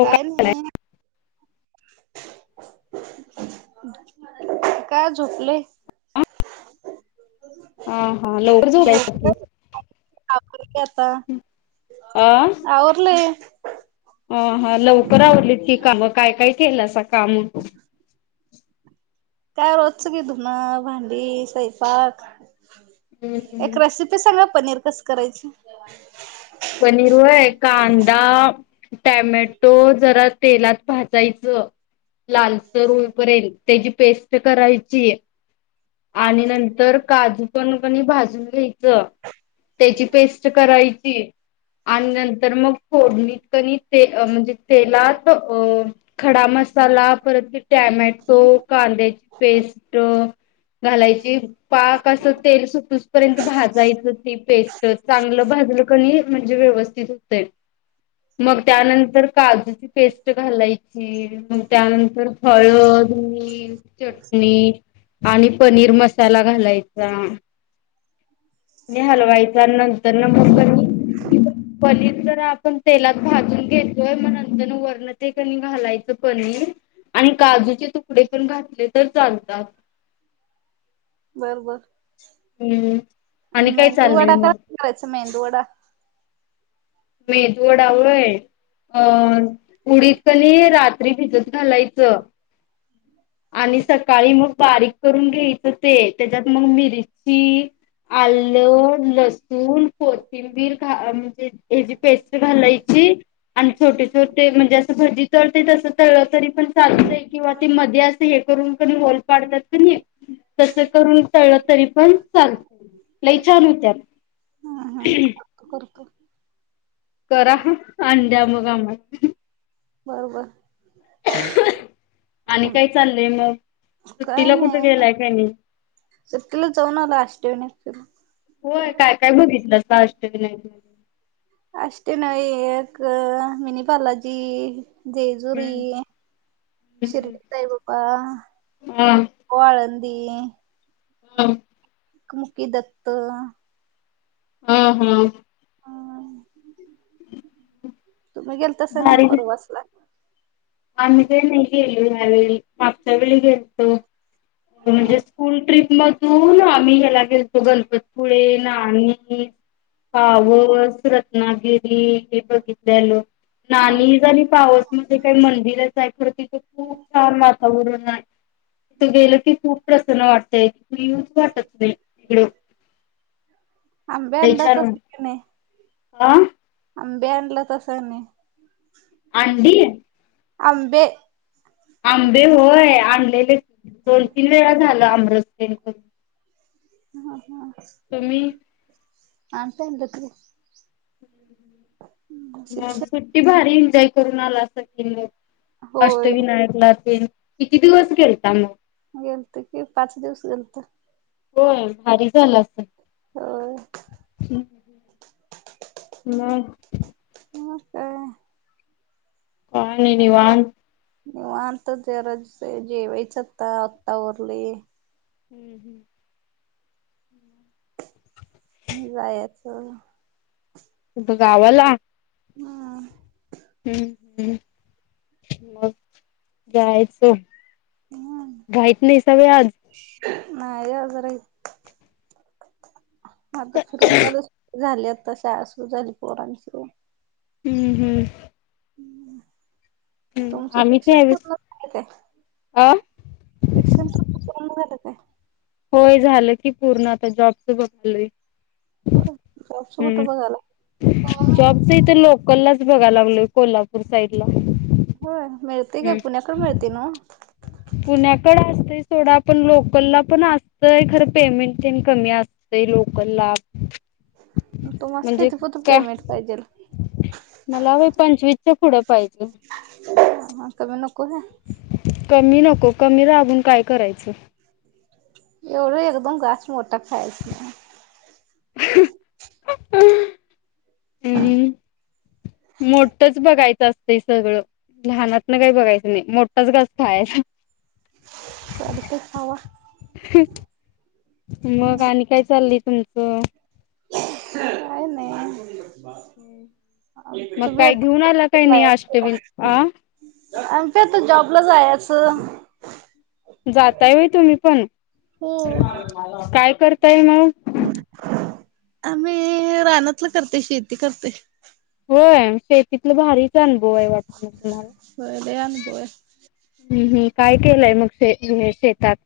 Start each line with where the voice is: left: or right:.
right: काय [unintelligible] का झोपले.
left: हा हा लवकर झालय
right: झोपले
left: की
right: आता
left: अ
right: आवरलय.
left: ह हा लवकर आवरली की काम काय काय केलं असं काम
right: काय रोजचं की धुण भांडी स्वयंपाक
left: हम्म
right: एक रेसिपी सांगा पनीर कसं करायचे.
left: पनीर वय कांदा टॅमॅटो जरा तेलात भाजायचं लालसर होईपर्यन्त त्याची पेस्ट करायची आणि नंतर काजू पण कनी भाजून घ्यायचं त्याची पेस्ट करायची. आणि नंतर मग फोडणीत क नी ते म्हणजे तेलात अ खडा मसाला परत टॅमॅटो कांद्याची पेस्ट घालायची. पाक असं तेल सुटसपर्यंत भाजायचं ती पेस्ट चांगलं भाजलं का नी म्हणजे व्यवस्थित होतय मग त्यानंतर काजूची पेस्ट घालायची मग त्यानंतर हळद मीठ चटणी आणि पनीर मसाला घालायचा. आणि हलवायचा नंतर न मग क नी पनीर जरा आपण तेलात भाजून घेतोय मग नंतर वर ते क घालायचं पनीर आणि काजूचे तुकडे पण घातले तर चालतात.
right: बर बर..
left: हम्म आणि काय चाललंय मग..
right: रच मेंदु वडा
left: मेंदु वडा व्हय अ उडीत कनी रात्री भिजत घालायचं. आणि सकाळी मग बारीक करून घ्यायचं ते त्याच्यात मग मिरची आलं लसूून कोथिं किबीरा म्हणजे हची पेस्ट्री घालायची. आणि छोटे छोटे म्हणजे जं भजी तळते तसं तळतरी पण चालते किंवा ती मध्ये असते. हे करून क ल पाडतात क नाही तस करून टळलं तरी पण चालत. लई छान होत्यात.
right: हम हा करकर
left: करा अ न द्या मग आम्हास
right: बर बर
left: आणि काय चाललंय मग सुट्टीला कुठे गेलाय काय नाही.
right: सुंटिला जाऊन आलोय आष्टविनायक ला.
left: होय काय काय बघितलं त्या अष्टविनायक ला?
right: अष्टविनायक एक मिनीबालाजी जेजुरी
left: हम्म हम्म
right: शिर्डी साई बाबा आळंदी
left: हम
right: एकमुखी दत्त
left: हम्म हम्म
right: हम तुम्ही गेलतासा ना परवास
left: आम काना गेलो ह्या वेळी मागच्या वेळी गेलतो म्हणजे स्कूल ट्रिप ला तो ना आम्ही ह्याला गेलतो गणपतपुळे नाणी पावस रतनागिरी हे बघितल्यालो नानीज अणि पावस मध्ये काय मन नीरज ॲक्रो तिथ खूप छान वातावरण आहे तू गेल की खूप प्रसन वाटतय इकडे येऊच वाटत नाही इकडं
right: आंब्याला तस नाही
left: आ
right: आंब्याला आणल तस नाही
left: आंडी
right: आंबे
left: आंबे होय आणलेले दोन तीन वेळा झालं आंबरस प्यायच.
right: हा हा
left: तुम्ही
right: आणताय आनल्यात होय.
left: मग सुट्टी भारी एन्जॉय करून आला असाल की मग
right: होय
left: अष्टविनायक ला तेन किती दिवस गेलता मग?
right: गेलतो कि पाच दिवस गेलतो.
left: होय भारी झालं असं.
right: होय
left: हू, मगं
right: मगं काय?
left: काय नाही
right: आता
left: निवांत.
right: निवांत जरासे जेवायचं आता आता आवरले.
left: हुं हुं,
right: म जायायच
left: कुठ गावाला?
right: हा.
left: हू हू, मग जायाचो
right: निवांत नाही [unintelligible] आता सुरणत्याल झाली आता शाळा सुरू झाली पोरांची ओ.
left: हुं हुं, हम्म
right: तुमच
left: आम्हीच
right: शिक्षण
left: यावेळेस
right: पूर्ण [unintelligible] काय?
left: अ
right: शिक्षण तुमच पूर्ण झालं काय?
left: होय झालं की पूर्ण आता जॉबच बघालोय.
right: होय जॉबचं कूठ
left: हम्म
right: बघालाय?
left: कोल्लाच बघा लागलोय कोल्हापूर साईडला.
right: होय मिळतय काय पुण्याकड मिळतय नव्हं?
left: [inaudible] पुण्याकड आसतय सोडा पण लोकला पण आसतंय खरं पेमेंट तेन कमी आस तय लोकला
right: म तुम्हासनी कितीपतोर
left: काय
right: पेमेंट पाहिजेल?
left: मला व्हय पंचवीच्या पुढं पाहिजे.
right: हा का म नको होय.
left: कमी नको कमी राबून काय करायचं.
right: एवढं एकदम घास मोठा खायच नाही.
left: हू, मोठच बगायच आसतंय सगळं, लाहानातन काय बगायचं नाही मोठाच घास खायाचा.
right: काय दुखतंय?
left: मग आणि काय चालली तुमचं?
right: काय नाही.
left: मग
right: आमचं बी
left: काय घेऊन आला काय
right: आता
left: नाही अष्टविन आ
right: [unintelligible] आमचं इथं जॉबला जायाच.
left: जाताय व्हय तुम्ही पण,
right: हो
left: काय करताय मग?
right: आम्ही रानातलं करते, शेती करते.
left: होय, शेतीतलं भारीच आनुभव आहे वाटत [unintelligible] तुम्हाला?
right: होय लय अनुभव आहे
left: हू हू, काय केलाय मग शे हे शेतात?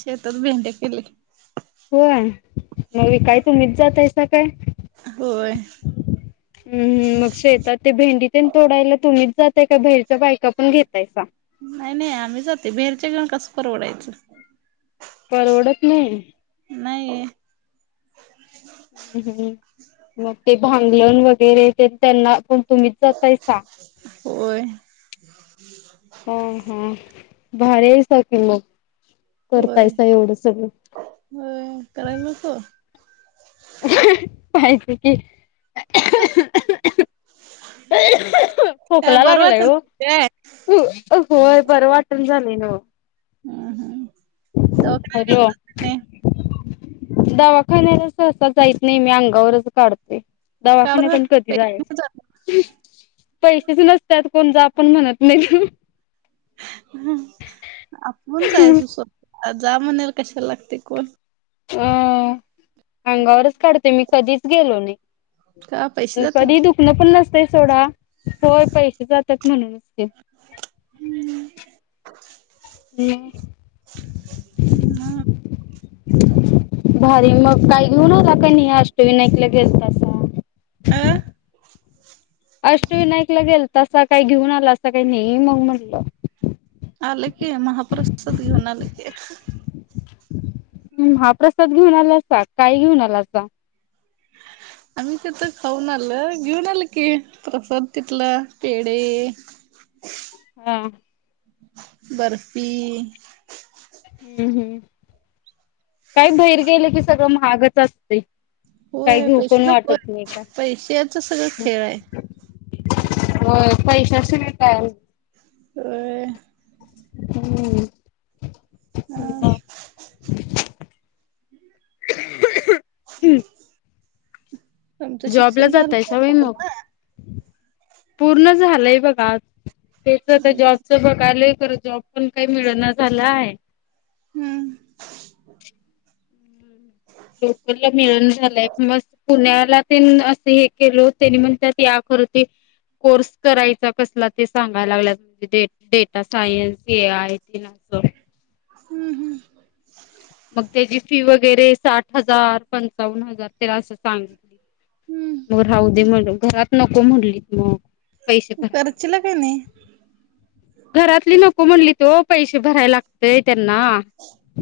right: शेतात भेंड्या केले.
left: होय मग विकाय तुम्हींच जातायसा काय?
right: होय.
left: हुं हुं, मग शेतात ते भेंडीतेनं तोडायला तुम्हीच जातय काय? बाहिरच्या बायका पण घेतायसा?
right: नाही नाही आम्ही जातोय बहेरच्यां घेऊन कसं परवडायचं?
left: परवडत नाही?
right: नायी.
left: ह्.. ह.. ह. मग, ते भांगलण वगैरे ते त्यांना कोण तुम्हीच, जातयसा?
right: होय
left: हा, हा. भारीयैंसा कि मग,
right: होय
left: करतायसा एवढं सगळं.
right: होय, कराय नको?
left: हं.. हं. पाहिजे की.
right: काय
left: खोकला
right: बरं
left: लागलाय ओ.
right: वाटत काय
left: होय, बरं वाटण झालंय न्हवं.
right: ह, ह. दवाखान्याला
left: हॅलो
right: गेलता काय नाही?
left: दवाखान्याला सहसा, जायीत नाही मी. अंगावरच काढते.
right: का
left: दावाखान्यात
right: बरं
left: आणि कधी, जाय
right: पैसे जात
left: पैशैबी नसत्यात. कोण जा पण, म्हणत नाही.
right: ह.. आपुण जायाच स्वतः. जा, म्हणायला कशाला लागतंय कोण?
left: अ.. आंगावरच, काढते मी. कधीच गेलो नाही.
right: का पैसे
left: कधी
right: जात्यावर
left: दुखणं पण, नसतय सोंडा. होय, पैसे जात्यात म्हणूनच ते हम्म
right: [unintelligible] ना.
left: भारी. मग काही घेऊन आला का नाही? अष्टविनायकला गेलता तेव्हा.
right: अं.
left: अष्टविनायकला गेलतासां. काही घेऊन, आलासां का नाही? मग म्हटलं.
right: आलं की. महाप्रसाद घेऊन, आलं की.
left: ह्, महा प्रसाद घेऊन आलासा. काय घेऊन आलासा?
right: आम्ही तिथ खाऊन आलो. घेऊन आलो की, प्रसाद तिथला पेढे
left: हा.
right: बर्फी.
left: हम्, हम्. काय बाहेर गेलं कि सगळं महागच असतय. काय
right: होय
left: घेऊ
right: पैसे
left: पण
right: नकोय
left: वाटत नाही, काय.
right: पैशाच सगळं खेळ आहे
left: होय, पैशाशिवाय काय आहे?
right: होय.
left: हम्.
right: [unintelligible] तुमचं
left: जॉब ला,
right: शिक्षण झालं का
left: जातायंसा व्हय मग?
right: पूर्ण
left: पूर्ण झालंय बघा. तेच ते जॉब. ते बघालोय खंर जॉब पण काही मिळना झालाय.
right: हम्म
left: लोकलला मिळून झालंय म पुण्याला ते असं हे केलं त्यांनी मण त्यात या कर होते कोर्स करायचा कसला ते सांगयला लागलात तिथे, डेटा सायन्स, ए आय तेंन असंत.
right: हम्म हम्म
left: मग त्याची फी वगैरे साठ हजार पंचावन्न हजार त्याला असं सांगित मग
right: हम्म
left: राहदे म्हणतो घरात नको म्हणलीत मग पैसे भरायलाग
right: करचीला काय नाही
left: घरातली नको म्हटलेत ओ पैसे भरायला लागतेय त्यांना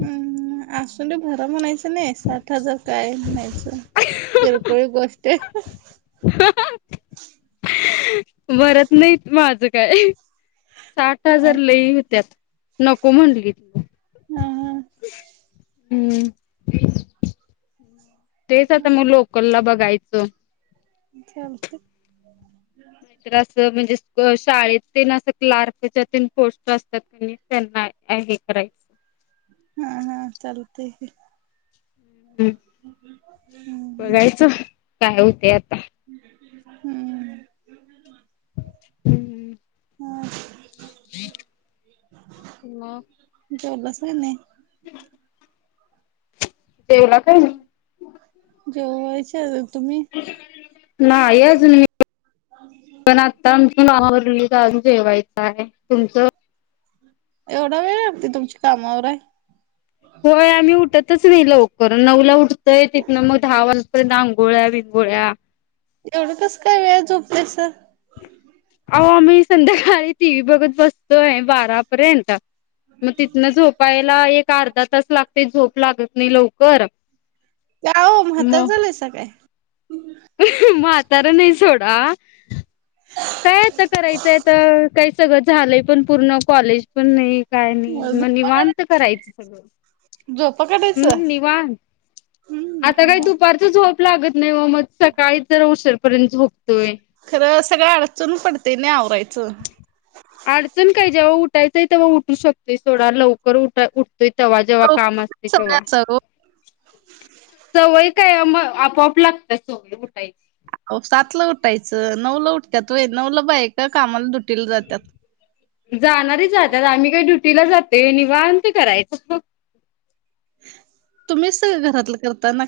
right: हम्म अस भरं म्हणायचं नाही, सात हजार काय आहे म्हणायचं, किरकोळ गोष्ट ते,
left: हो [inaudible] भरत नाहीत माझं काय साठ
right: हा
left: हजार लई होतत. नको म्हटली.
right: हम् हम्,
left: हम्म, तेच आता मग लोकल ला बघायचं.
right: चालतंय.
left: असं म्हणजे शाळेत त असं क्लार्कच्या त पोस्ट असतात की, त्यांना अ हे करायचं.
right: हा हा, चालते की.
left: हम्,
right: हम्म
left: बघायचं काय होते आता.
right: हम्म,
left: हम् हम्,
right: ह [inaudible]
left: मग.
right: जवलस का नाही.
left: जेवला का नाही.
right: जेवायची हाय अजून तुम्ही.
left: नाही अजून पण पण आता आमच्या मावरली जाज जेवायचं आहे तुमचं.
right: एवढा वेळ.
left: होय आम्ही उठतच नाही लवकर नऊला उठतय तिथ ना मग दहा वाजपर्यंत आंघोळ्या बिंगोळ्या.
right: एवढं कस काय वेळ झोपल्यास.
left: अहो मी संध्याकाळी टी व्ही बघत बसतोय बारापर्यंत मग तिथनं झो ''--'' पायाला एक अर्धा तास लागते झोप लागत नाही लवकर.
right: का हो म्हात झालंय स काय.
left: म्हातारा नाही सोडा. काय आता करायचंय तर काही सगळं झालंय पण पूर्ण कॉलेज पण नाही. काय नाही मग
right: झोपा
left: निवणत
right: काढाय
left: करायचं सगळं
right: झोपा काढायचं
left: हम्, निवणत. आता
right: हम्म
left: काही दुपारचं झोप लागत नाही व मग सकाळी जर शरपर्यंत झोप ''--'' तोय.
right: खरं सगळं अडचण पडते नाही आवरायचं.
left: अडचण काय जेव्हा उठायचंय तेव्हा उठू शकतोय सोडा लवकर उठा उठ. त तेव्हा जेव्हा काम असत
right: सगळं
left: तेव्हा.
right: अस
left: सवय काय मग आपोआप लागतात [unintelligible] सवय उठायची
right: हो सातला उठायचं नऊला उठतात वय नऊला बा ए का कामाला दुटीला जातात.
left: जाणारी जहातात आम्ही काही ड्युटीला जाते नि वाहण ते करायचं.
right: तुम्हीच सगळं घरातलं करता ना,